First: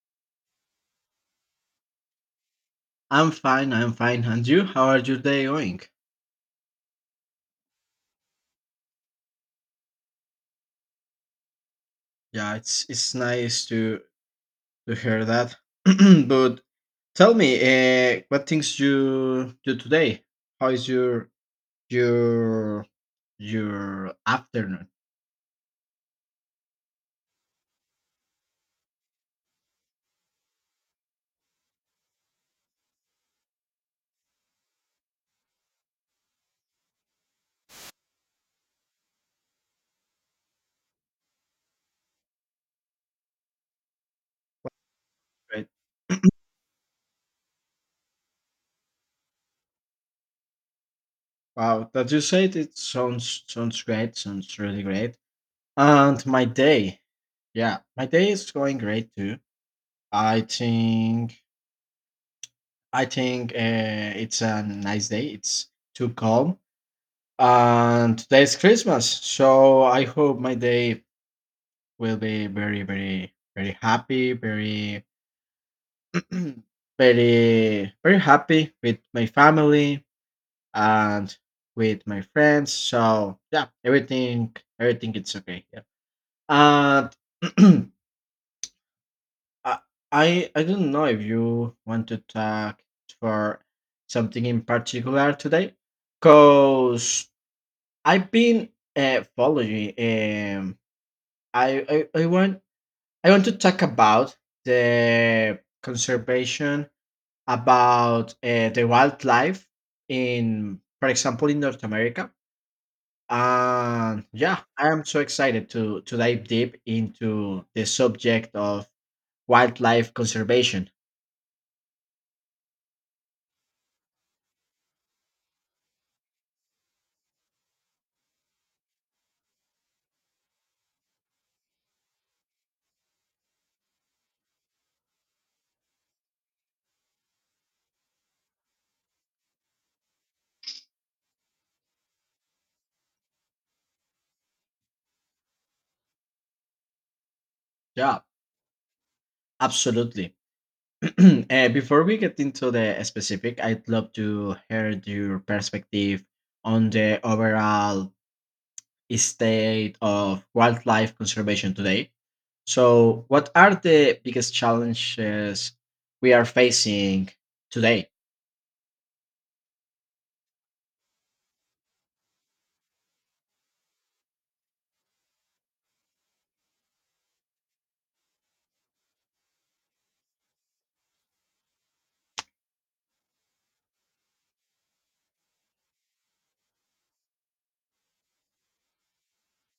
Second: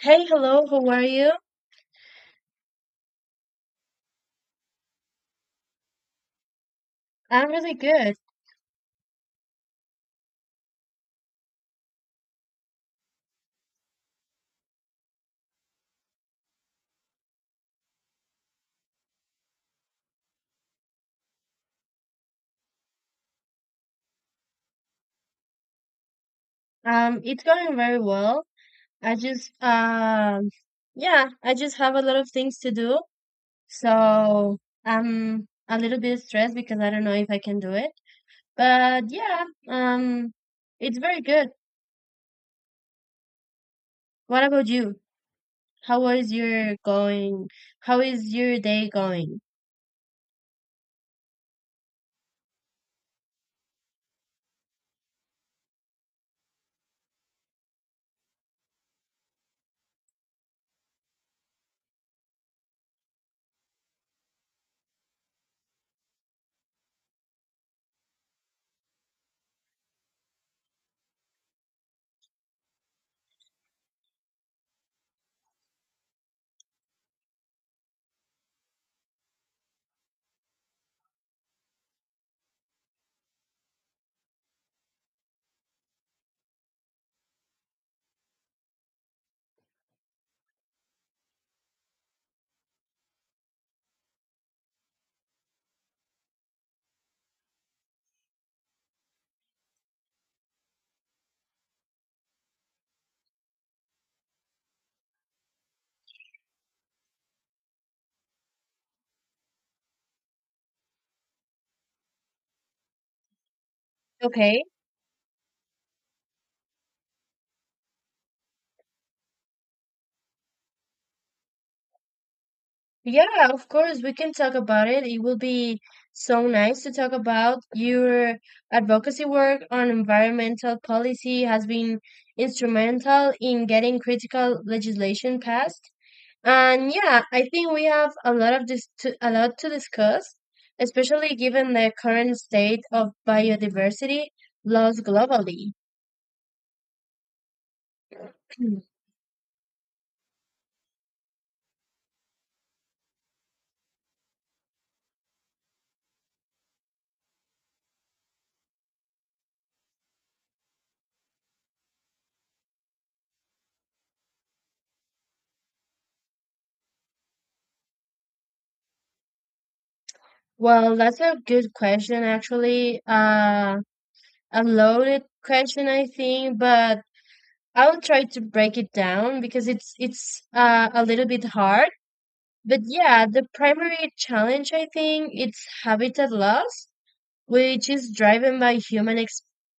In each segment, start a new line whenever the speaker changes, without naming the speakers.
Hey, hello, how are you?
I'm fine. I'm fine. And you? How are your day going?
I'm really good.
Yeah, it's nice to hear that. But tell me, what things you do today? How is your your afternoon?
It's going very well. I just, yeah, I just have a lot of things to do. So I'm a little bit stressed because I don't know if I can do it. But yeah, it's very good. What about you?
Right?
How is your going? How is your day going?
Wow, that you said it sounds great. Sounds really great. And my day, yeah, my day is going great too. I think I think it's a nice day. It's too calm and today's Christmas. So I hope my day will be very, very, very happy, very, very, very happy with my family and with my friends. So yeah, everything it's okay. Yeah, and I, I don't know if you want to talk for something in particular today, cause I've been following I, I I want I want to talk about the conservation about the wildlife in, for example, in North America. And yeah,
Okay.
I am so excited to dive deep into the subject of wildlife conservation.
Yeah, of course, we can talk about it. It will be so nice to talk about your advocacy work on environmental policy has been instrumental in getting critical legislation passed. And yeah, I think we have a lot of a lot to discuss, especially given the current state of biodiversity loss globally.
Yeah, absolutely. Before we get into the specific, I'd love to hear your perspective on the overall state of wildlife conservation today. So, what are the biggest challenges we are facing today?
Well, that's a good question, actually. A loaded question, I think, but I'll try to break it down because it's a little bit hard. But yeah, the primary challenge I think it's habitat loss, which is driven by human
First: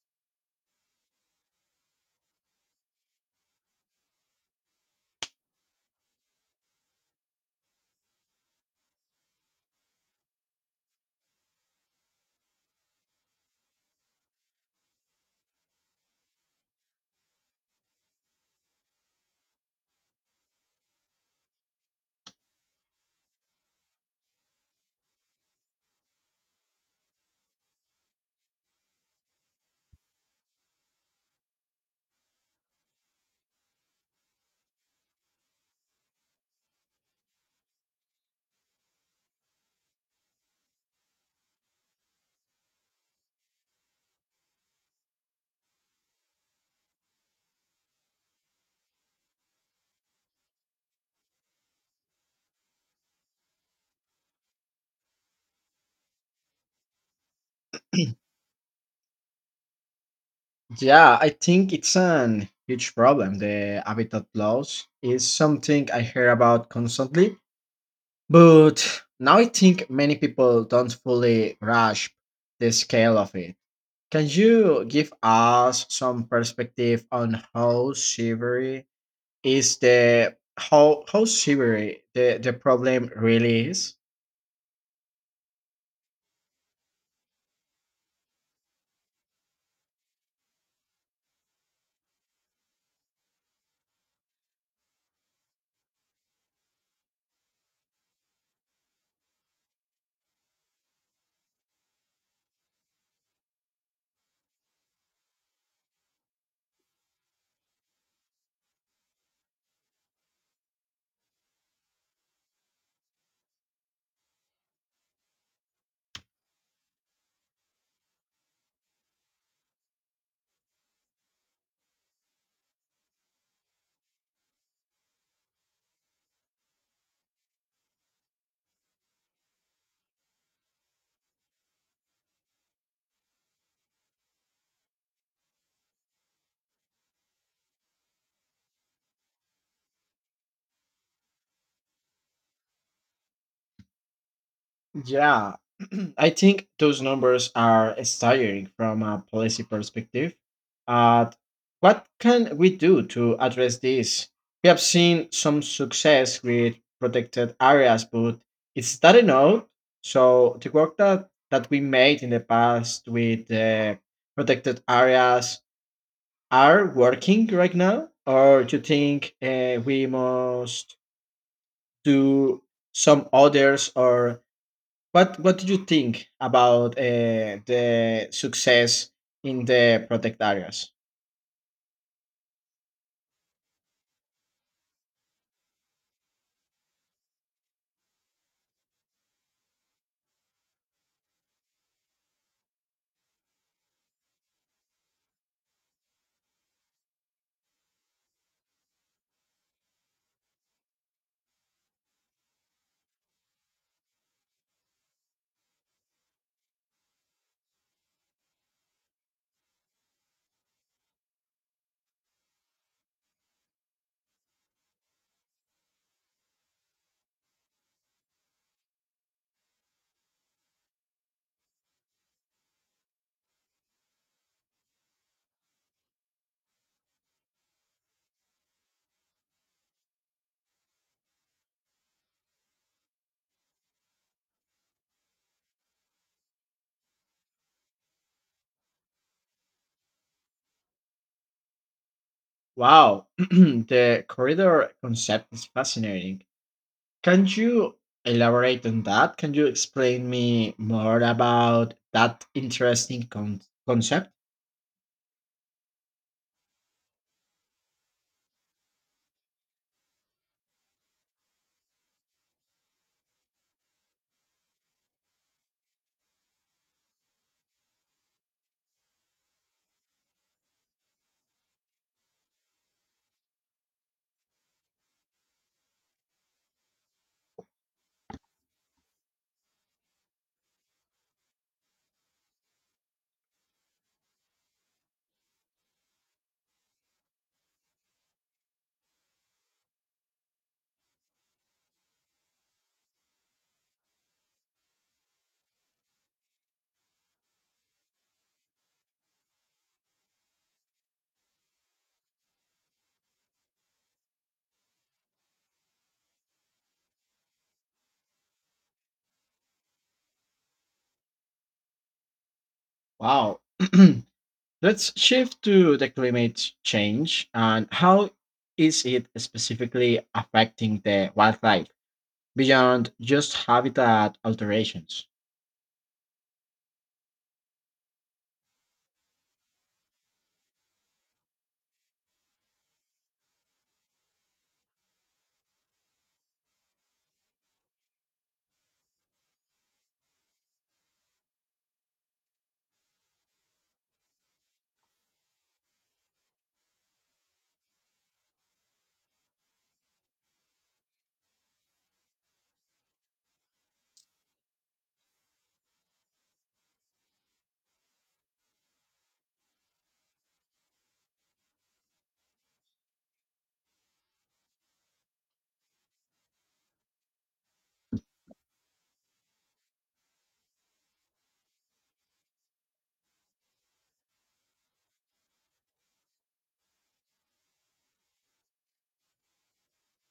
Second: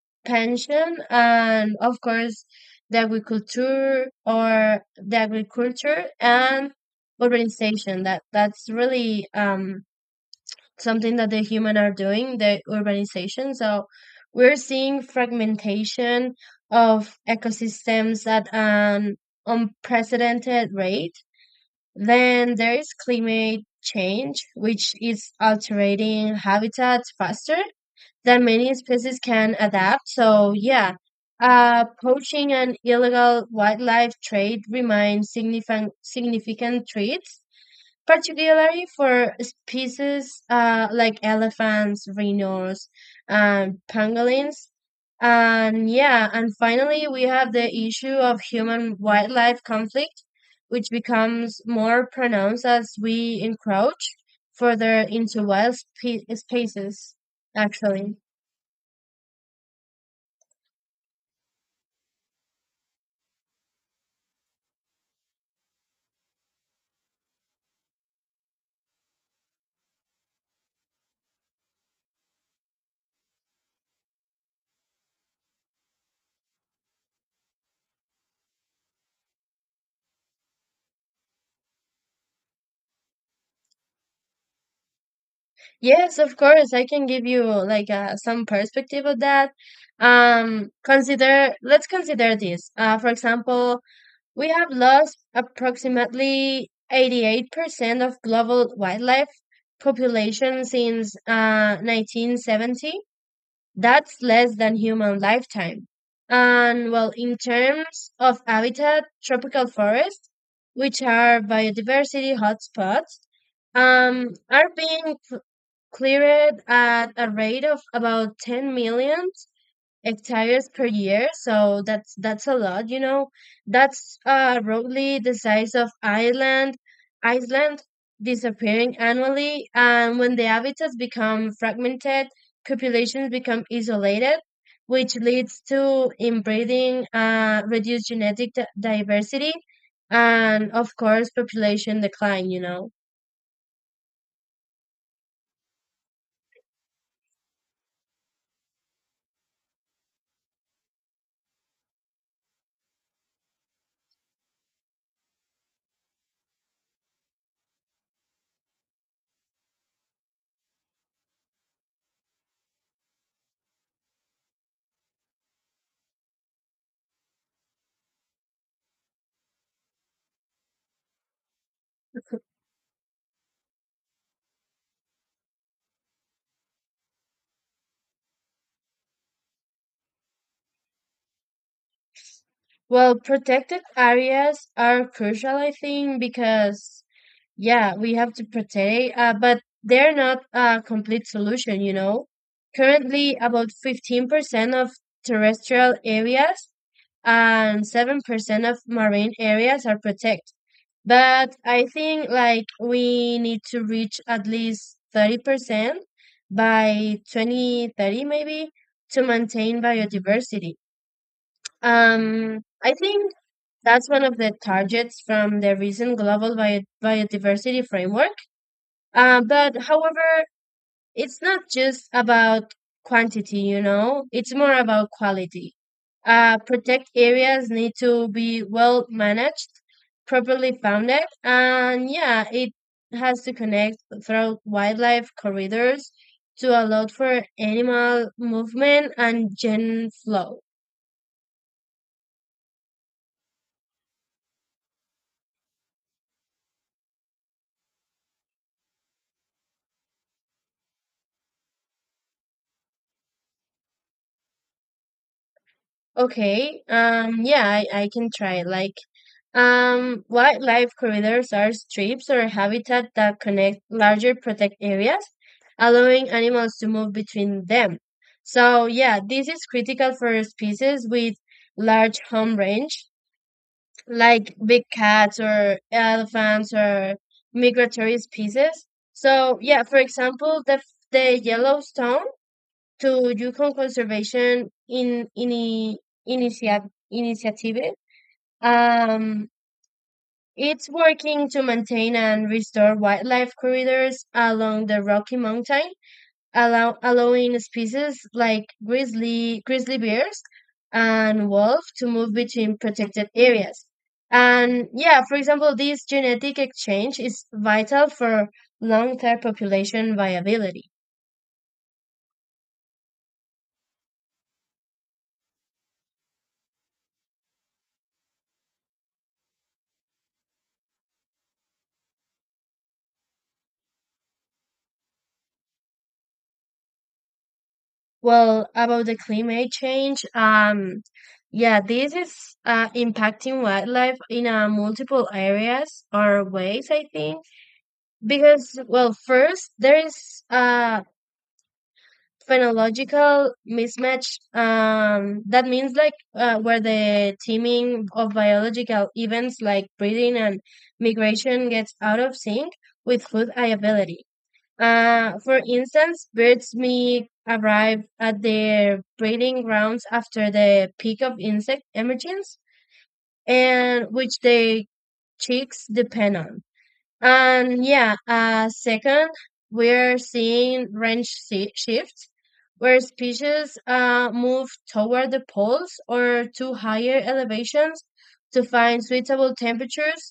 expansion and of course the agriculture and urbanization. That's really something that the human are doing the urbanization. So we're seeing fragmentation of ecosystems at an unprecedented rate. Then there is climate change which is altering habitats faster than many species can adapt. So yeah, poaching and illegal wildlife trade remain significant threats, particularly for species like elephants, rhinos, and pangolins. And yeah, and finally, we have the issue of human wildlife conflict, which becomes more pronounced as we encroach further into spaces, actually.
Yeah, I think it's an huge problem. The habitat loss is something I hear about constantly, but now I think many people don't fully grasp the scale of it. Can you give us some perspective on how severe the problem really is.
Yes, of course, I can give you like some perspective of that. Let's consider this. For example, we have lost approximately 88% of global wildlife population since 1970. That's less than human lifetime. And well, in terms of habitat, tropical forests, which are biodiversity hotspots, are being cleared at a rate of about 10 million hectares per year. So that's a lot, you know. That's roughly the size of ireland Iceland disappearing annually. And when the habitats become fragmented, populations become isolated, which leads to inbreeding, reduced genetic diversity, and of course population decline, you know.
Yeah, I think those numbers are staggering from a policy perspective. Uh, what can we do to address this? We have seen some success with protected areas, but it's not enough. So the work that we made in the past with protected areas are working right now, or you think we must do some others, or what? What do you think about the success in the protect areas?
Well, protected areas are crucial I think because yeah, we have to protect, but they're not a complete solution, you know. Currently, about 15% of terrestrial areas and 7% of marine areas are protected. But I think like we need to reach at least 30% by 2030 maybe to maintain biodiversity. I think that's one of the targets from the recent global biodiversity framework. But however, it's not just about quantity, you know, it's more about quality. Protect areas need to be well managed, properly founded, and yeah, it has to connect through wildlife corridors to allow for animal movement and gen flow.
Wow, the corridor concept is fascinating. Can you elaborate on that? Can you explain me more about that interesting concept?
Okay, yeah, I can try. Like, wildlife corridors are strips or habitat that connect larger protect areas, allowing animals to move between them. So, yeah, this is critical for species with large home range, like big cats or elephants or migratory species. So, yeah, for example, the Yellowstone to Yukon Conservation initiative. um it's working to maintain and restore wildlife corridors along the Rocky Mountain, allowing species like grizzly bears and wolf to move between protected areas. And yeah, for example, this genetic exchange is vital for long-term population viability.
Wow. Let's shift to the climate change and how is it specifically affecting the wildlife beyond just habitat alterations?
Well, about the climate change, yeah, this is impacting wildlife in multiple areas or ways, I think. Because, well, first, there is a phenological mismatch. That means like where the teaming of biological events like breeding and migration gets out of sync with food availability. For instance, birds may arrive at their breeding grounds after the peak of insect emergence, and which they chicks depend on. And yeah, second, we're seeing shifts where species move toward the poles or to higher elevations to find suitable temperatures.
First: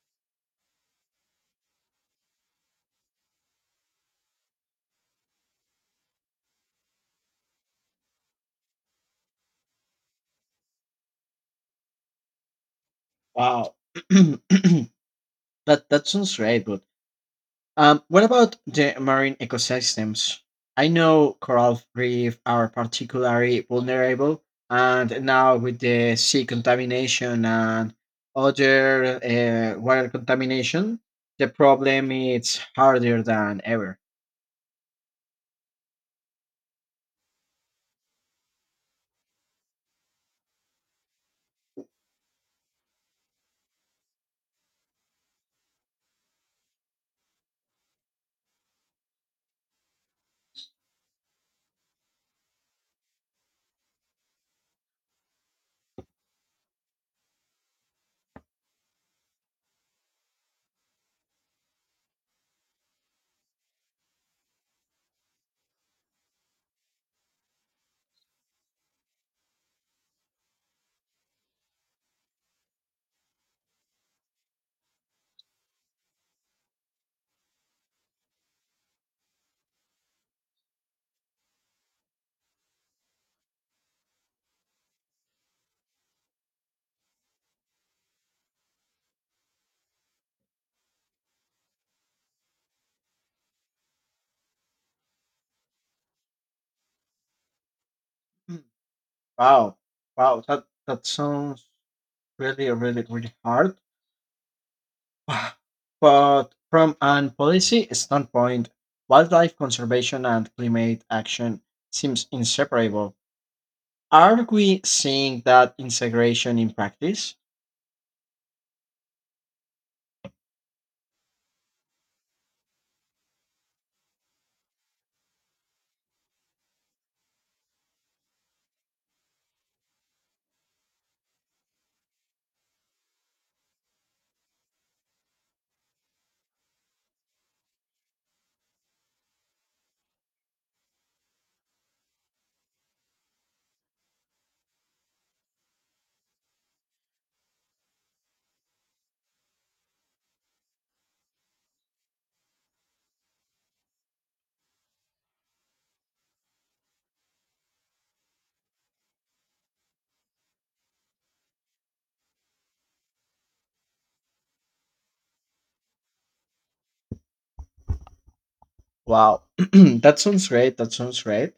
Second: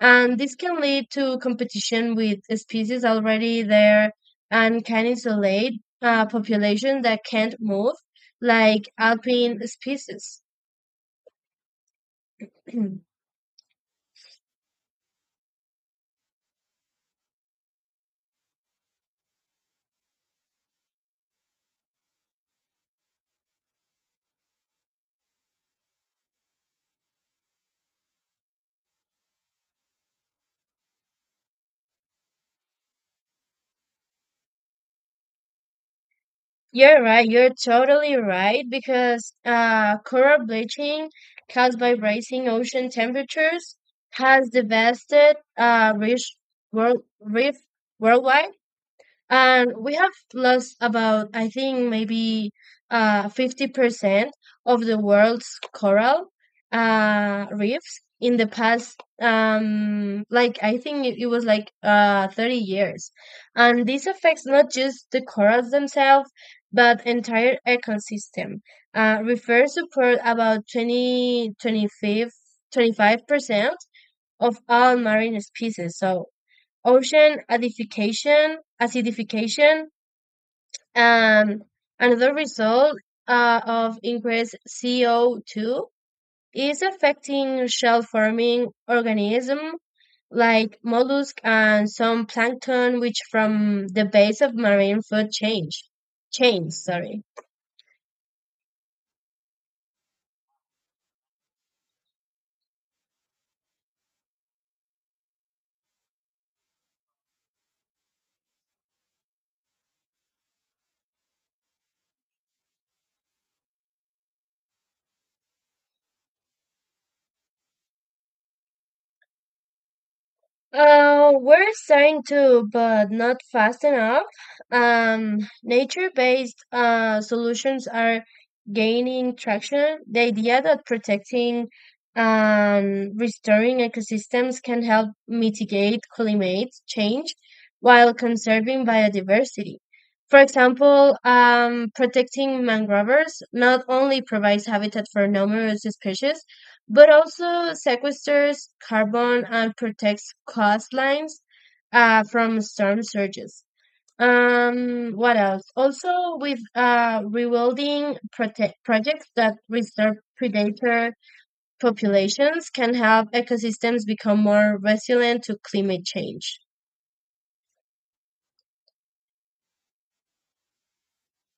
And this can lead to competition with species already there and can isolate population that can't move, like alpine species.
Wow, that that sounds great. But what about the marine ecosystems? I know coral reef are particularly vulnerable, and now with the sea contamination and other water contamination, the problem is harder than ever.
You're right. You're totally right because coral bleaching caused by rising ocean temperatures has devastated reef worldwide. And we have lost about I think maybe 50% of the world's coral reefs in the past, like I think it was like 30 years. And this affects not just the corals themselves but entire ecosystem. Refers support about twenty five percent of all marine species. So ocean acidification, and another result of increased CO2 is affecting shell-forming organisms like mollusk and some plankton, which from the base of marine food change chains. Sorry.
Mm. Wow. Wow. That sounds really, really, really hard. But from an policy standpoint, wildlife conservation and climate action seems inseparable. Are we seeing that integration in practice?
We're starting to, but not fast enough. Um, nature-based solutions are gaining traction. The idea that protecting, restoring ecosystems can help mitigate climate change while conserving biodiversity. For example, protecting mangroves not only provides habitat for numerous species, but also sequesters carbon and protects coastlines from storm surges. What else? Also, with rewilding projects that restore predator populations can help ecosystems become more resilient to climate change.
Wow. That sounds great. That sounds great.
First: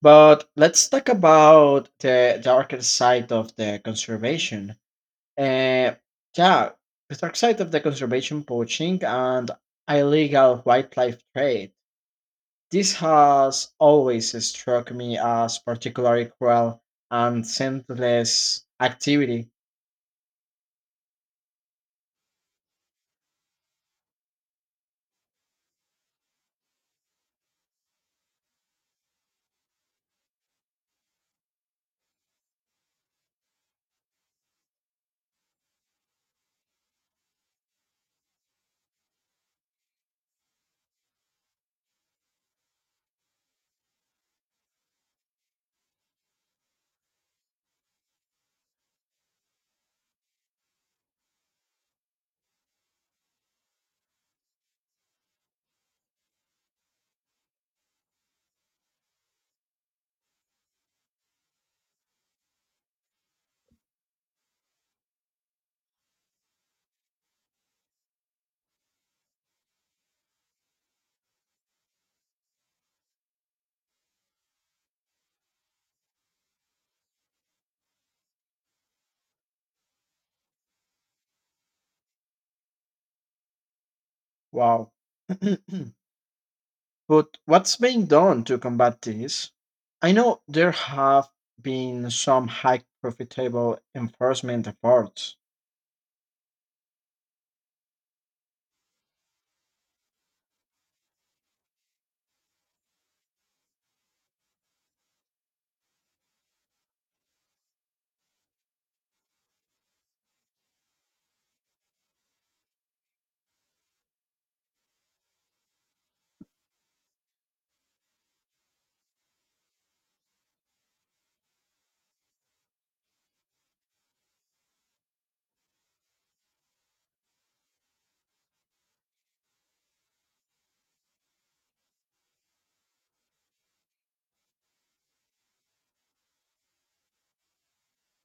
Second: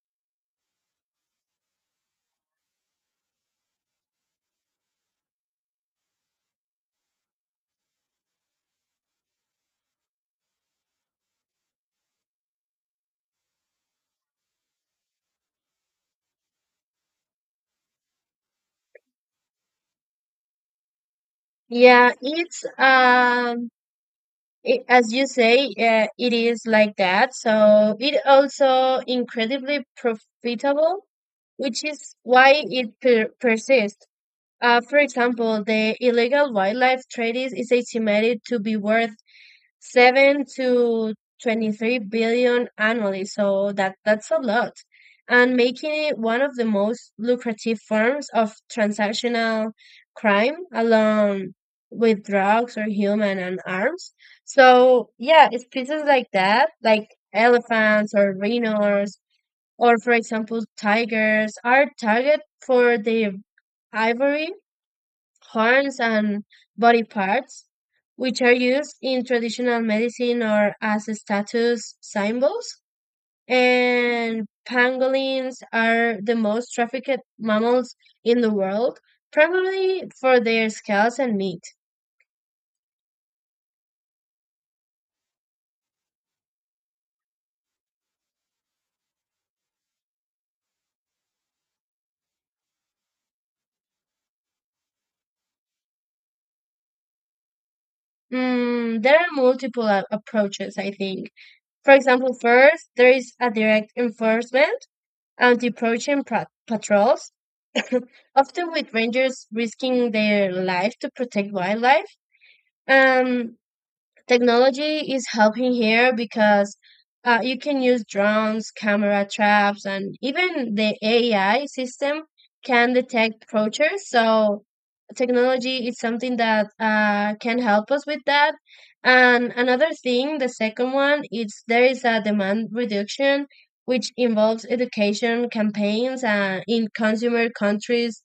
But let's talk about the darker side of the conservation. Uh, yeah, the dark side of the conservation poaching and illegal wildlife trade. This has always struck me as particularly cruel and senseless activity.
Yeah, as you say, it is like that. So it also incredibly profitable, which is why it persists. For example, the illegal wildlife trade is estimated to be worth seven to 23 billion annually. So that's a lot. And making it one of the most lucrative forms of transactional crime along with drugs or human and arms. So yeah, it's pieces like that, like elephants or rhinos or for example tigers are target for the ivory horns, and body parts, which are used in traditional medicine or as status symbols. And pangolins are the most trafficked mammals in the world, probably for their scales and meat.
Wow. But what's being done to combat this? I know there have been some high profitable enforcement efforts.
There are multiple approaches, I think. For example, first, there is a direct enforcement, anti-poaching patrols, often with rangers risking their life to protect wildlife. Um, technology is helping here because you can use drones, camera traps, and even the AI system can detect poachers. So technology is something that can help us with that. And another thing, the second one, is there is a demand reduction, which involves education campaigns in consumer countries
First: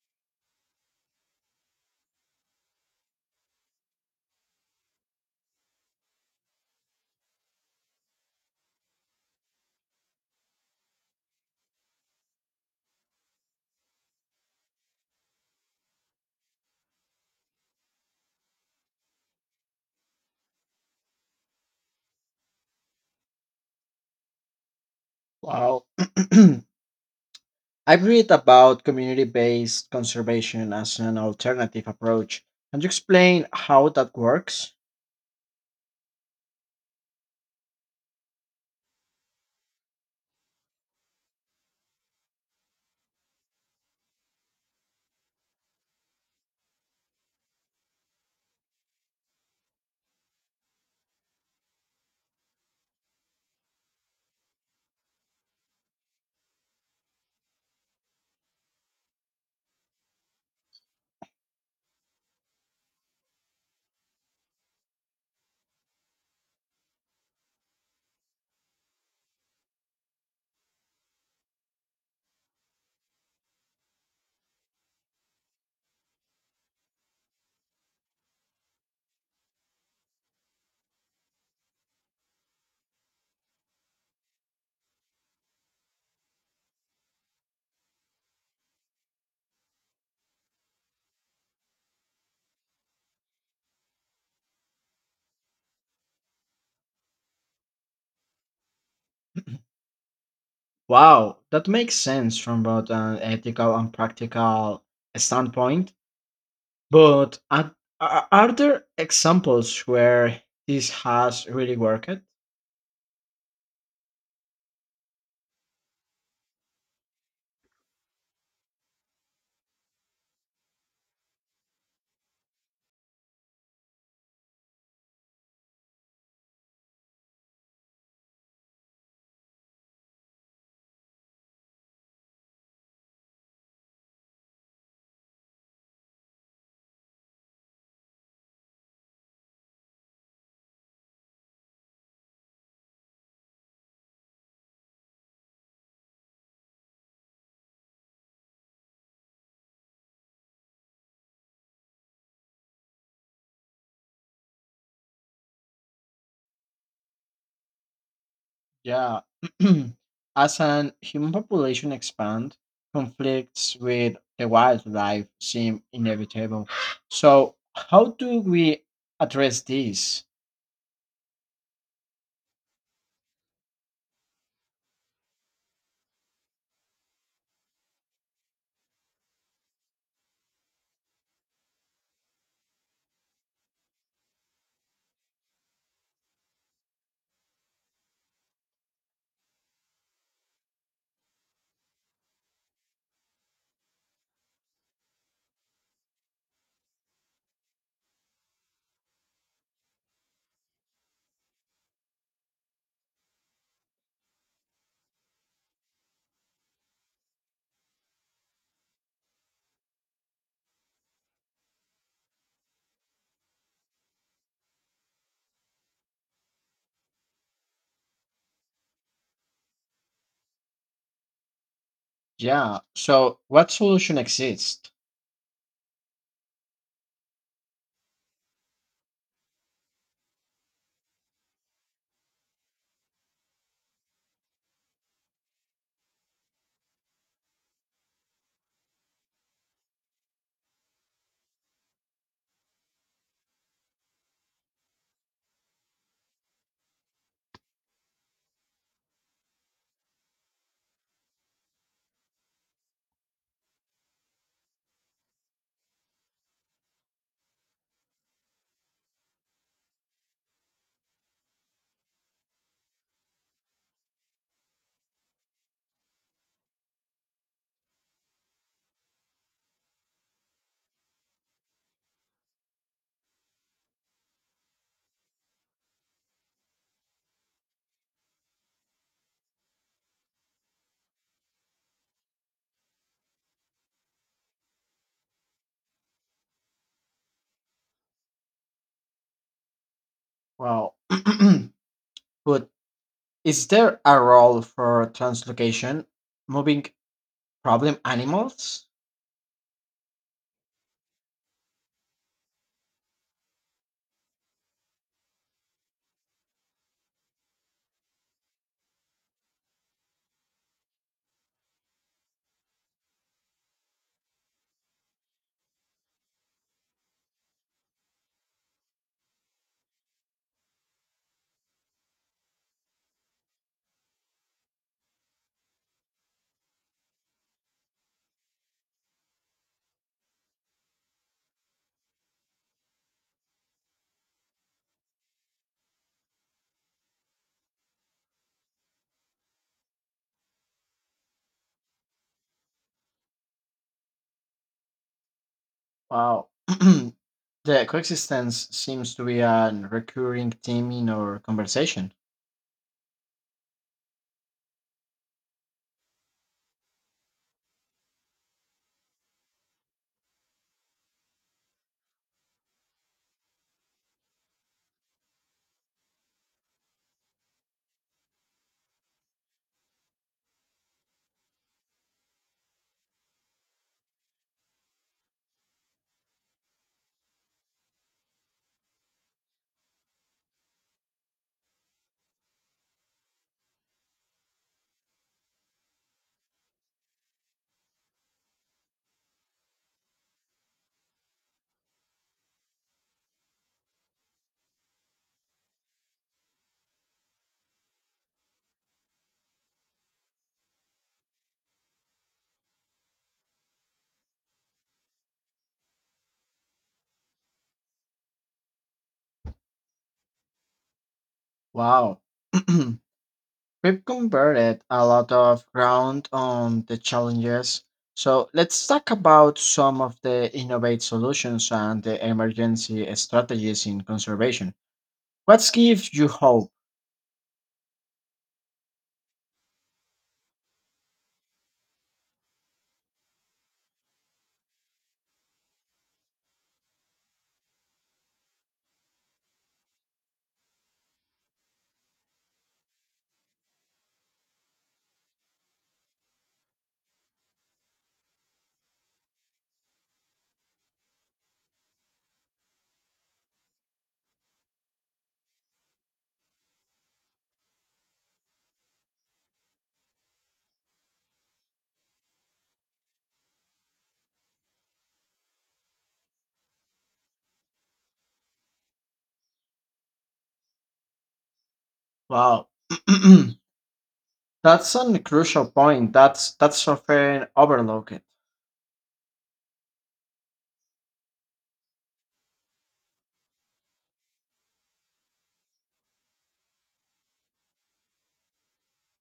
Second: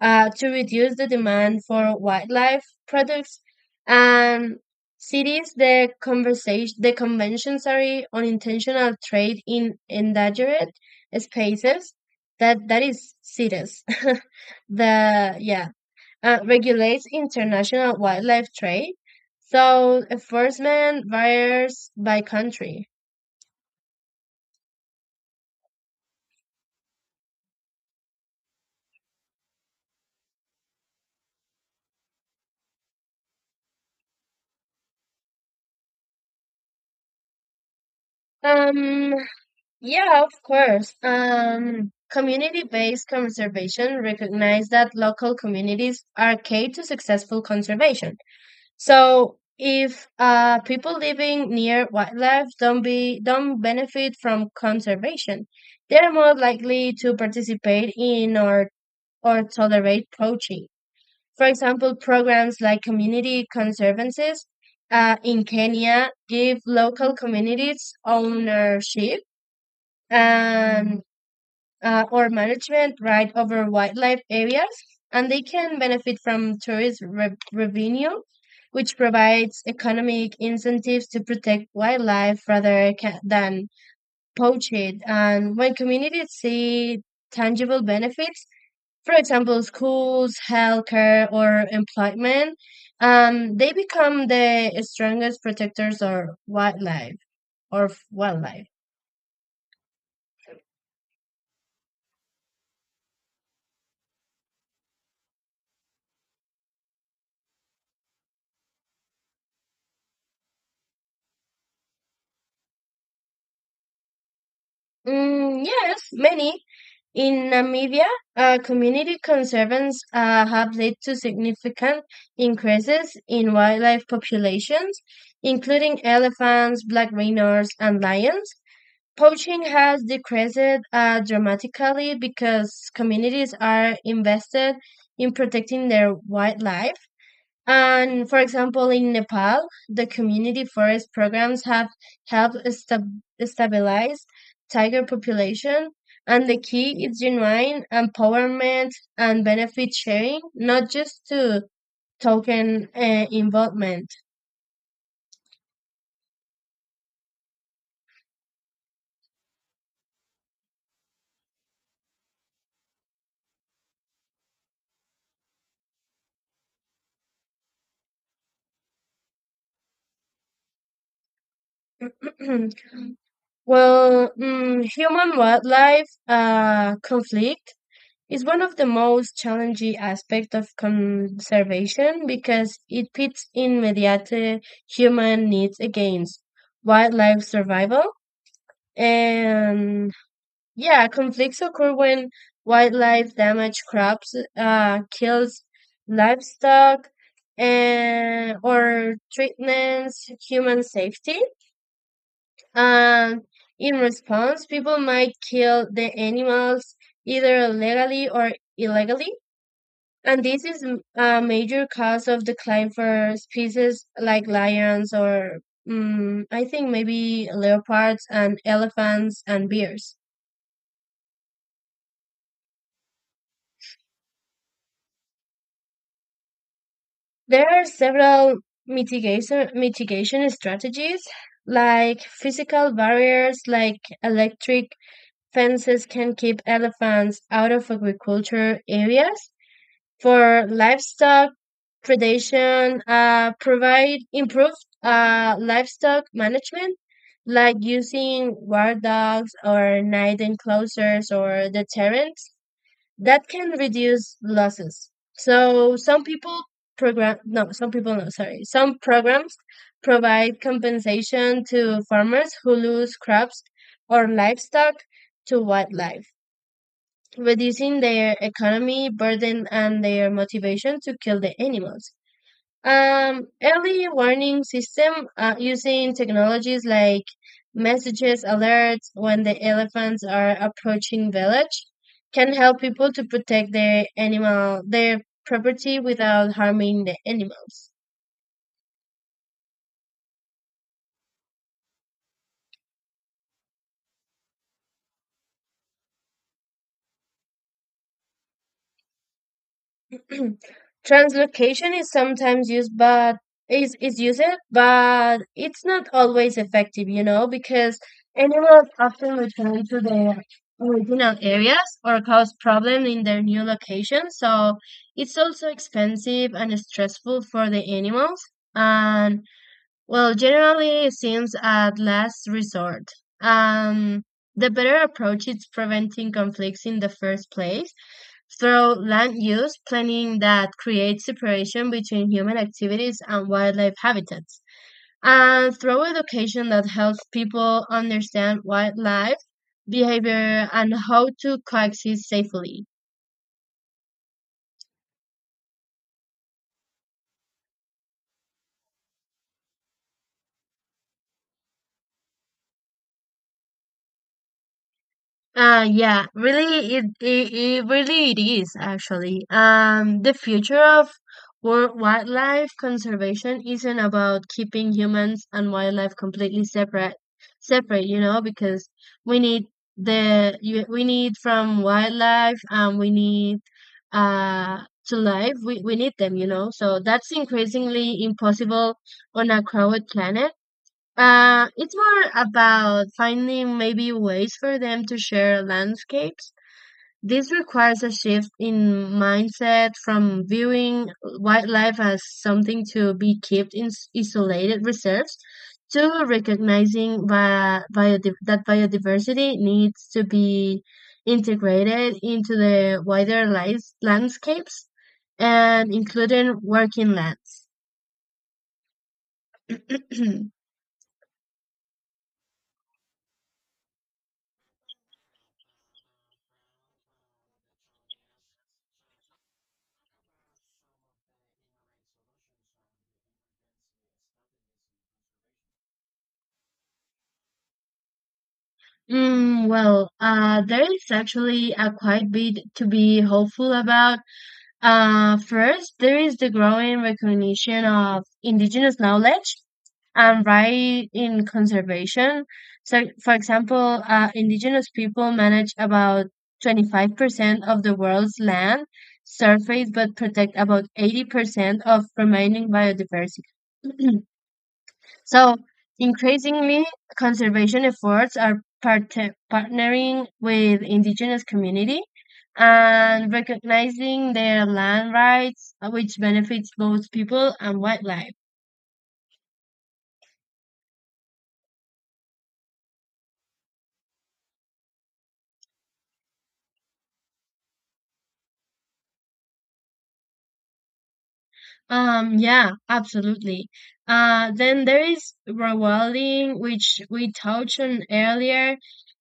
to reduce the demand for wildlife products. And cities, the conversation, the convention, sorry, on intentional trade in endangered spaces. That is CITES. the yeah regulates international wildlife trade, so enforcement varies by country.
Wow. I've read about community based conservation as an alternative approach. Can you explain how that works?
Um, Yeah, of course. Community-based conservation recognize that local communities are key to successful conservation. So if people living near wildlife don't benefit from conservation, they're more likely to participate in or tolerate poaching. For example, programs like community conservancies in Kenya give local communities ownership and or management right over wildlife areas, and they can benefit from tourist revenue, which provides economic incentives to protect wildlife than poach it. And when communities see tangible benefits, for example, schools, healthcare, or employment, they become the strongest protectors of wildlife.
Wow, that makes sense from both an ethical and practical standpoint. But are, are there examples where this has really worked?
Yes, many. In Namibia, community concerns have led to significant increases in wildlife populations, including elephants, black rhinos, and lions. Poaching has decreased dramatically because communities are invested in protecting their wildlife. And for example, in Nepal, the community forest programs have helped stabilize tiger population. And the key is genuine empowerment and benefit sharing, not just to token involvement.
Yeah. As an human population expand, conflicts with the wildlife seem inevitable. So, how do we address this?
Well, human wildlife conflict is one of the most challenging aspects of conservation because it pits immediate human needs against wildlife survival. And yeah, conflicts occur when wildlife damage crops, kills livestock, and or threatens human safety. And in response, people might kill the animals either legally or illegally. And this is a major cause of decline for species like lions or I think maybe leopards and elephants and bears.
Yeah. So, what solution exists?
There are several mitigation strategies like physical barriers like electric fences can keep elephants out of agriculture areas. For livestock predation, provide improved livestock management, like using guard dogs or night enclosures or deterrents that can reduce losses. So some people program no, some people no, sorry, some programs provide compensation to farmers who lose crops or livestock to wildlife, reducing their economy burden and their motivation to kill the animals. Early warning system using technologies like messages alerts when the elephants are approaching village can help people to protect their property without harming the animals.
Well, but is there a role for translocation, moving problem animals?
Translocation is sometimes used, but is is used, it's not always effective, you know, because animals often return to their original areas or cause problems in their new location. So it's also expensive and stressful for the animals, and well, generally it seems at last resort. Um, the better approach is preventing conflicts in the first place through land use planning that creates separation between human activities and wildlife habitats, and through education that helps people understand wildlife behavior and how to coexist safely.
Wow. the coexistence seems to be a recurring theme in our conversation.
Yeah, really, it really it is actually. The future of wildlife conservation isn't about keeping humans and wildlife completely separate, separate, you know, because we need the we need from wildlife and we need uh to life. We need them. So that's increasingly impossible on a crowded planet, it's more about finding maybe ways for them to share landscapes. This requires a shift in mindset from viewing wildlife as something to be kept in isolated reserves to recognizing that biodiversity needs to be integrated into the wider life landscapes and including working lands.
Wow. We've converted a lot of ground on the challenges. So, let's talk about some of the innovative solutions and the emergency strategies in conservation. What gives you hope?
Mm, well, there is actually a quite bit to be hopeful about. First, there is the growing recognition of indigenous knowledge and right in conservation. So, for example, indigenous people manage about 25% of the world's land surface, but protect about 80% of remaining biodiversity. So increasingly, conservation efforts are partnering with indigenous community and recognizing their land rights, which benefits both people and wildlife.
Wow. That's a crucial point. That's often overlooked.
Yeah, absolutely. Then there is rewilding, which we touched on earlier.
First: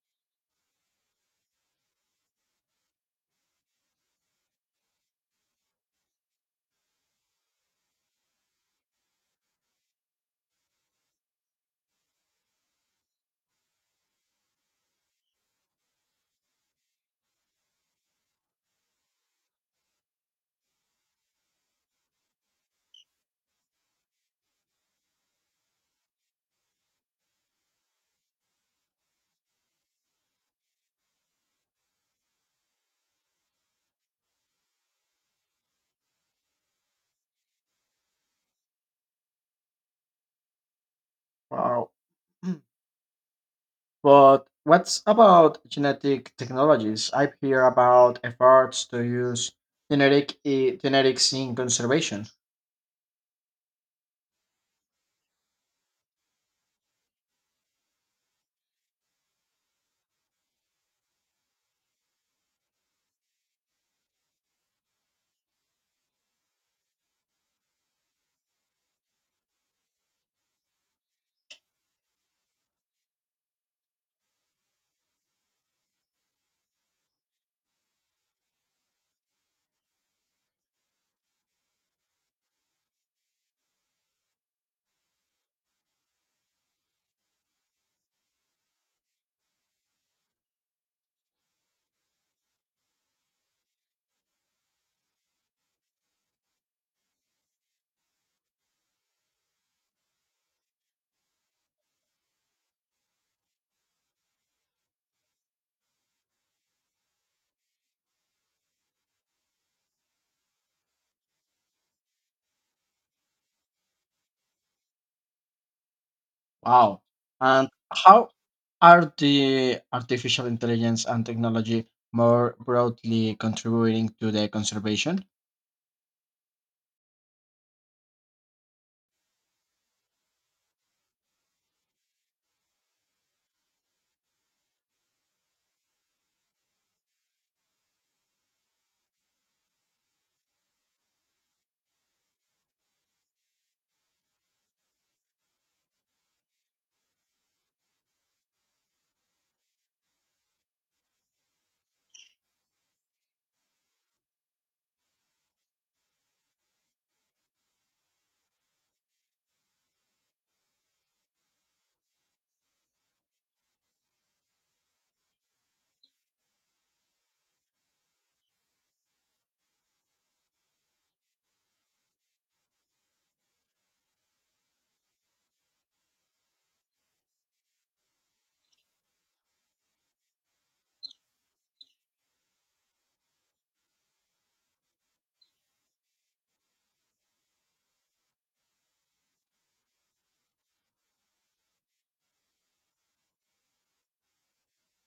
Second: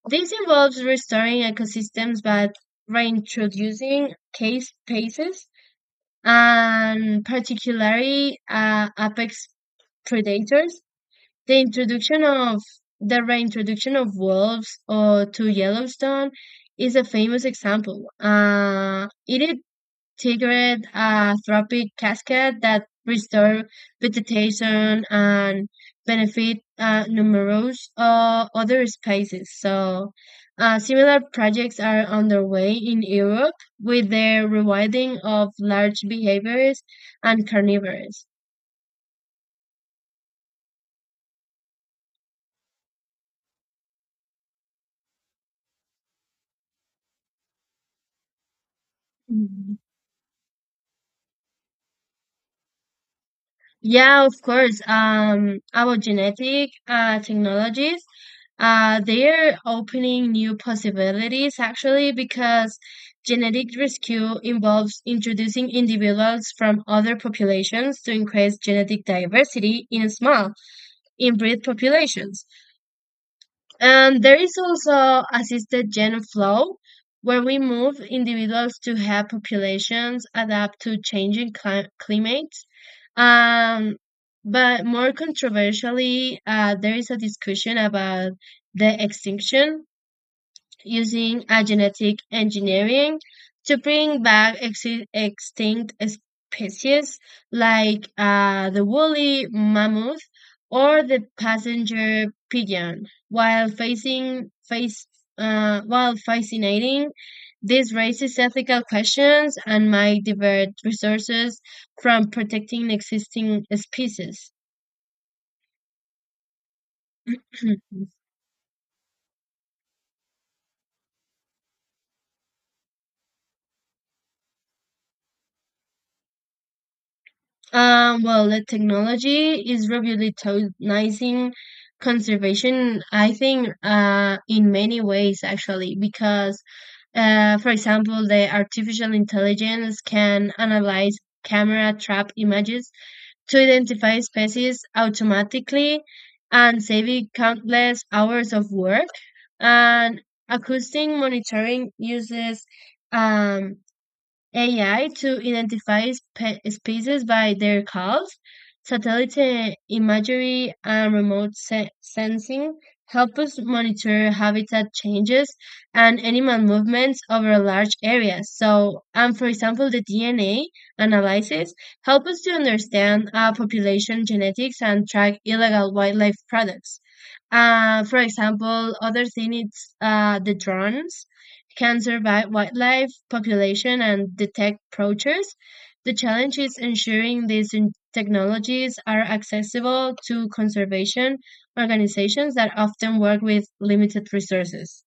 This involves restoring ecosystems by reintroducing cave spaces and particularly apex predators, the introduction of the reintroduction of wolves to Yellowstone is a famous example. It is triggered a trophic cascade that restore vegetation and benefit numerous other species. So, similar projects are underway in Europe with the rewilding of large behaviors and carnivores.
Wow. But what's about genetic technologies? I hear about efforts to use genetics in conservation.
Yeah, of course. Our genetic technologies, they're opening new possibilities actually because genetic rescue involves introducing individuals from other populations to increase genetic diversity in small inbred populations. And there is also assisted gene flow, where we move individuals to help populations adapt to changing climates. Um, but more controversially, there is a discussion about the extinction using genetic engineering to bring back extinct species like the woolly mammoth or the passenger pigeon, while facing face while fascinating. This raises ethical questions and might divert resources from protecting existing species.
Wow. And how are the artificial intelligence and technology more broadly contributing to the conservation?
Well, the technology is revolutionizing conservation, I think, in many ways, actually, because, for example, the artificial intelligence can analyze camera trap images to identify species automatically and saving countless hours of work. And acoustic monitoring uses, um, AI to identify species by their calls, satellite imagery, and remote sensing help us monitor habitat changes and animal movements over large areas. So, and for example, the DNA analysis help us to understand population genetics and track illegal wildlife products. For example, other thing is the drones can survey wildlife population and detect poachers. The challenge is ensuring these technologies are accessible to conservation organizations that often work with limited resources.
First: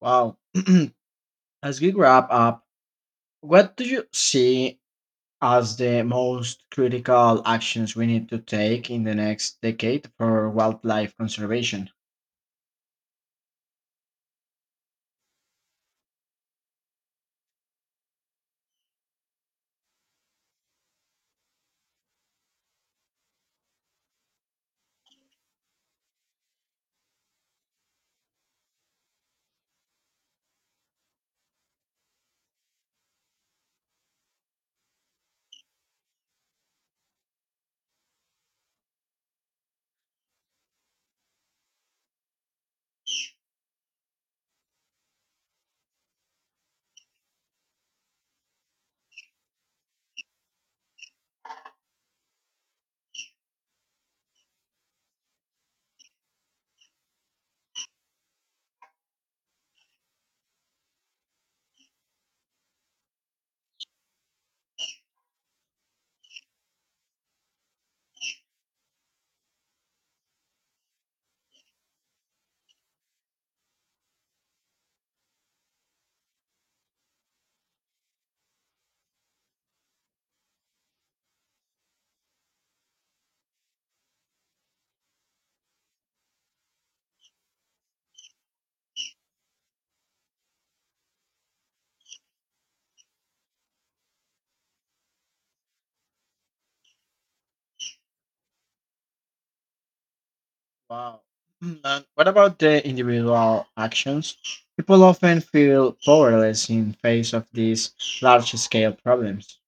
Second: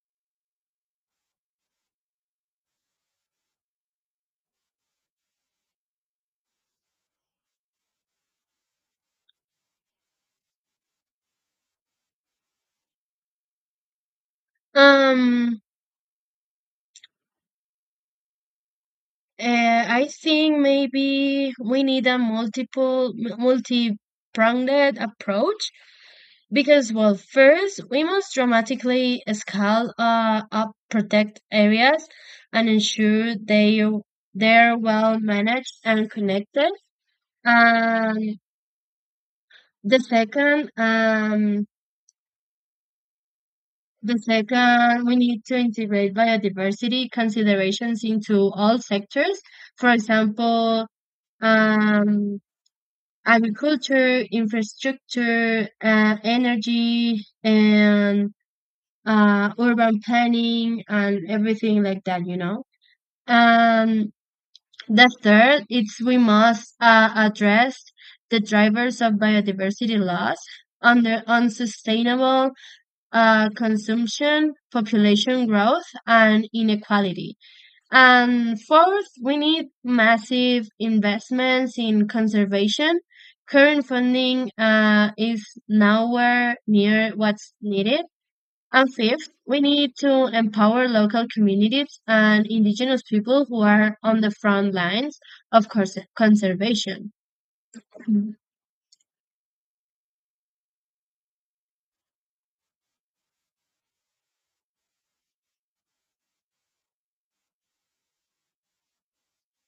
Wow. As we wrap up, what do you see as the most critical actions we need to take in the next decade for wildlife conservation.
Um, I think maybe we need a multi-pronged approach. Because, well, first, we must dramatically scale up protect areas and ensure they're well managed and connected. And the second, um, the second, we need to integrate biodiversity considerations into all sectors. For example, um, agriculture, infrastructure, energy, and urban planning and everything like that, you know. And the third, it's we must address the drivers of biodiversity loss under unsustainable consumption, population growth, and inequality. And fourth, we need massive investments in conservation. Current funding is nowhere near what's needed, and fifth, we need to empower local communities and indigenous people who are on the front lines of conservation. Mhm.
Wow. Mm, and what about the individual actions? People often feel powerless in face of these large scale problems.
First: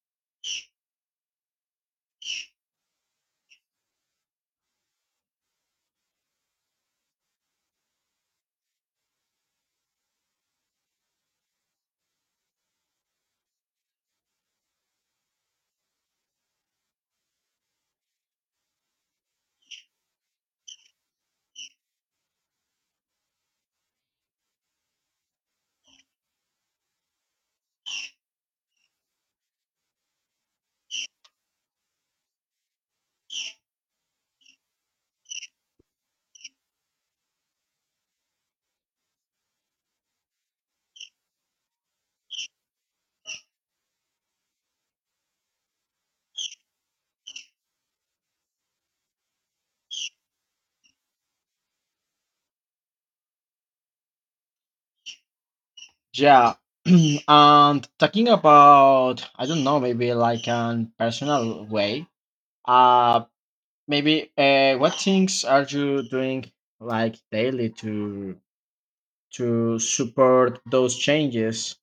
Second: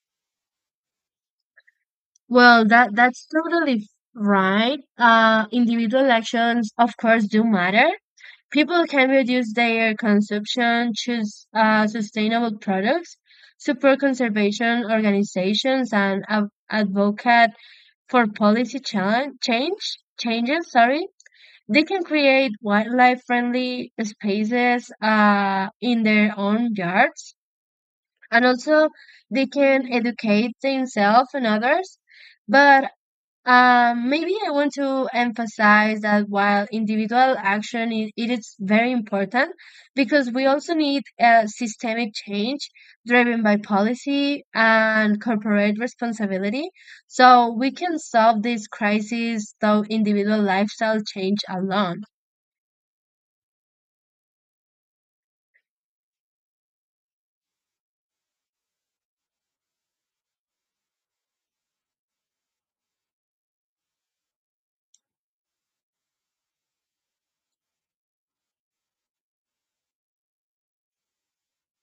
Well, that's totally right. Individual actions, of course, do matter. People can reduce their consumption, choose sustainable products, support conservation organizations, and advocate for policy challenge, change changes. Sorry. They can create wildlife friendly spaces in their own yards. And also, they can educate themselves and others. But maybe I want to emphasize that while it is very important, because we also need a systemic change driven by policy and corporate responsibility. So we can solve this crisis through individual lifestyle change alone.
Yeah. And talking about I don't know, maybe like an personal way. Uh maybe what things are you doing like daily to support those changes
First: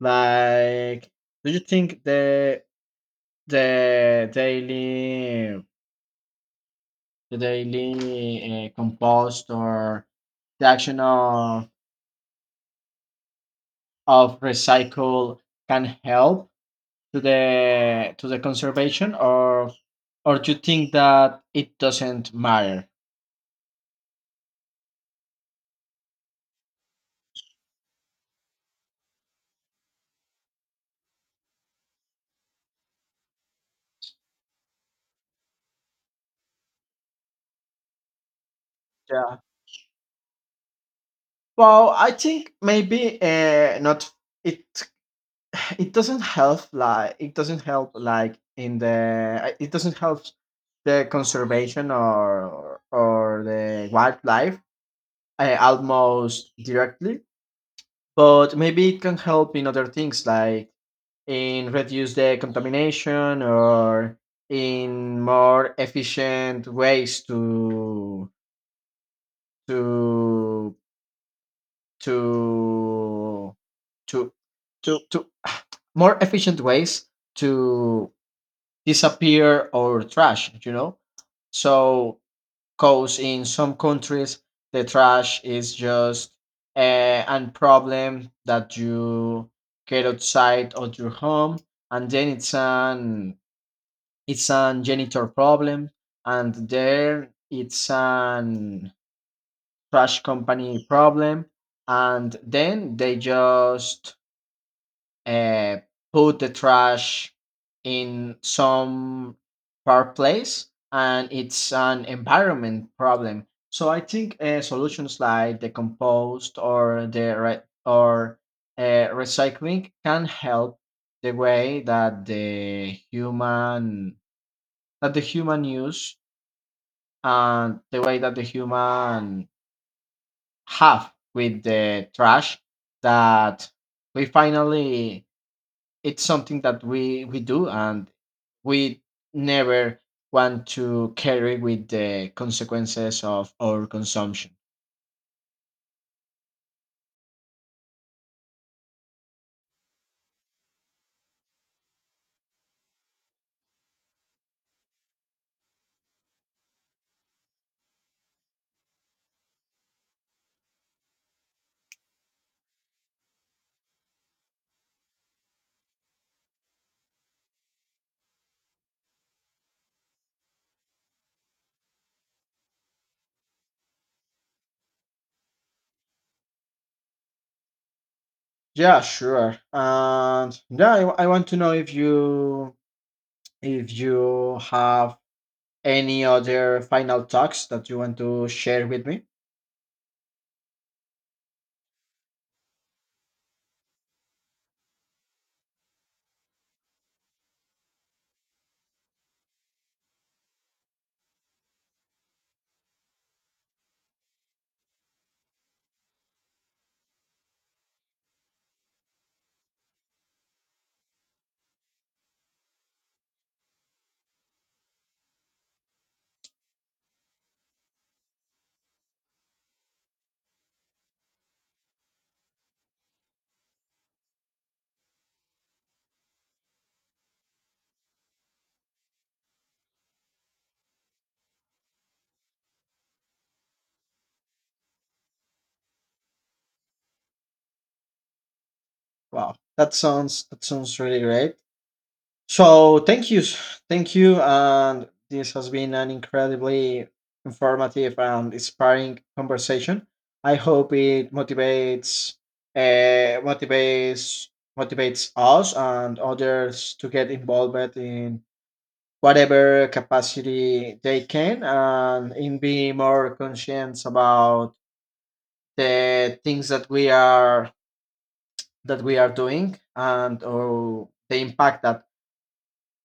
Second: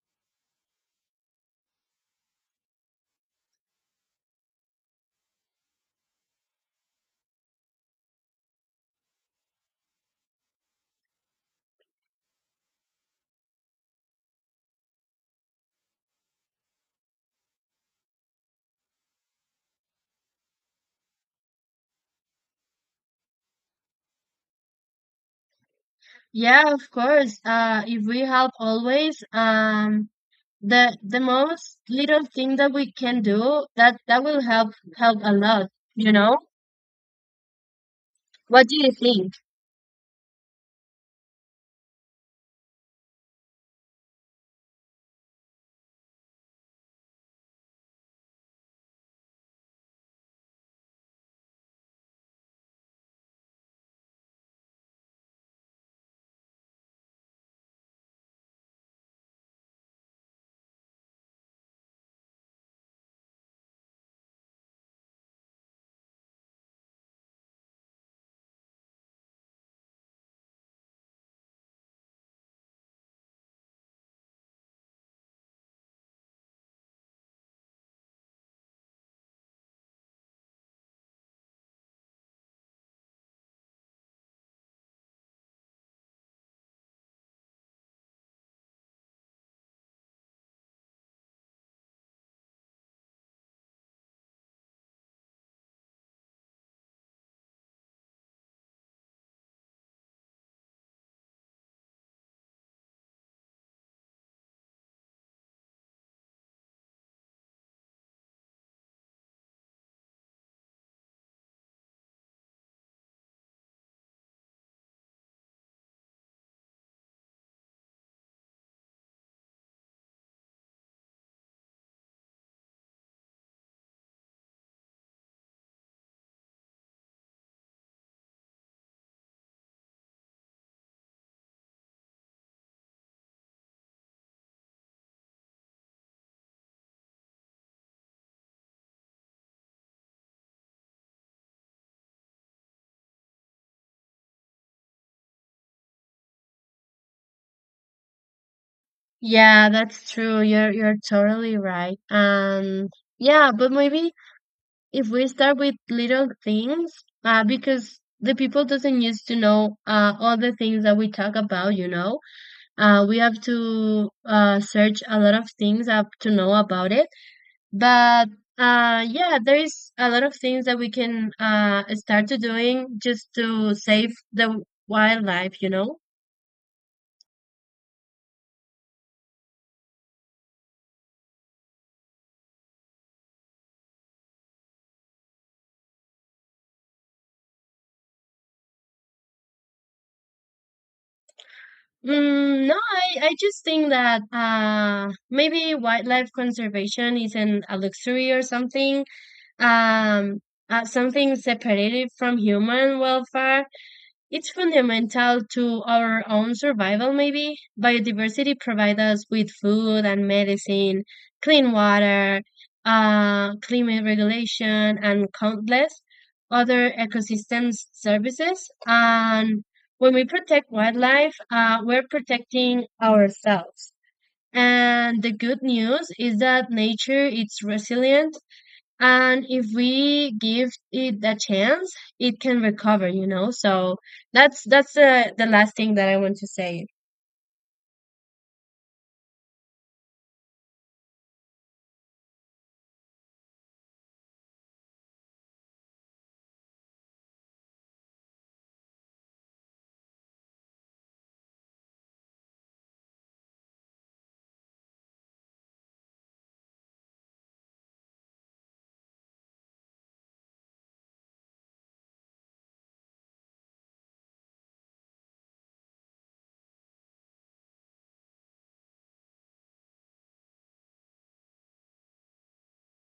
like do you think the daily the daily compost or the action of recycle can help to the conservation or do you think that it doesn't matter?
Yeah, of course. If we help always, the most little thing that we can do that that will help help a lot. You know? What do you think?
Yeah, well I think maybe not it it doesn't help, like it doesn't help like in the it doesn't help the conservation or the wildlife almost directly, but maybe it can help in other things like in reduce the contamination or in more efficient ways to to to to more efficient ways to disappear or trash, you know? So, cause in some countries, the trash is just a problem that you get outside of your home, and then it's an janitor problem, and there it's an trash company problem, and then they just uh, put the trash in some far place and it's an environment problem. So I think solutions like the compost or recycling can help the way that the human use and the way that the human have with the trash that we finally it's something that we do and we never want to carry with the consequences of our consumption.
Yeah, that's true. You're totally right. Yeah, but maybe if we start with little things, because the people doesn't used to know all the things that we talk about. You know, we have to search a lot of things up to know about it. But yeah, there is a lot of things that we can start to doing just to save the wildlife, you know?
Yeah, sure. And yeah, I want to know if you have any other final talks that you want to share with me.
Mm, no, I just think that maybe wildlife conservation isn't a luxury or something, um, something separated from human welfare. It's fundamental to our own survival, maybe. Biodiversity provides us with food and medicine, clean water, climate regulation, and countless other ecosystem services. And when we protect wildlife, we're protecting ourselves. And the good news is that nature is resilient, and if we give it a chance it can recover, you know. So that's the last thing that I want to say.
Wow, that sounds really great. So thank you, and this has been an incredibly informative and inspiring conversation. I hope it uh, motivates, motivates us and others to get involved in whatever capacity they can, and in being more conscious about the things that we are doing and or the impact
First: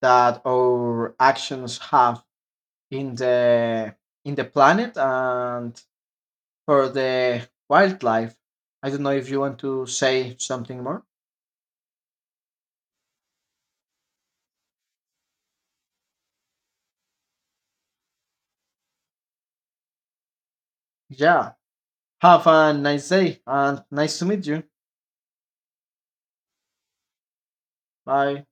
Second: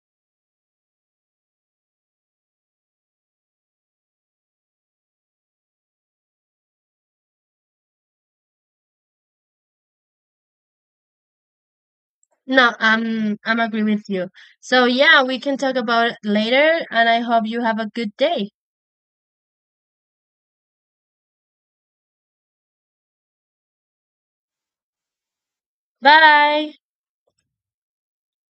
that our actions have in the planet and for the wildlife. I don't know if you want to say something more.
No, I'm agree with you, so yeah, we can talk about it later, and I hope you have a good day.
Yeah. Have a nice day and nice to meet you.
Bye.
Bye.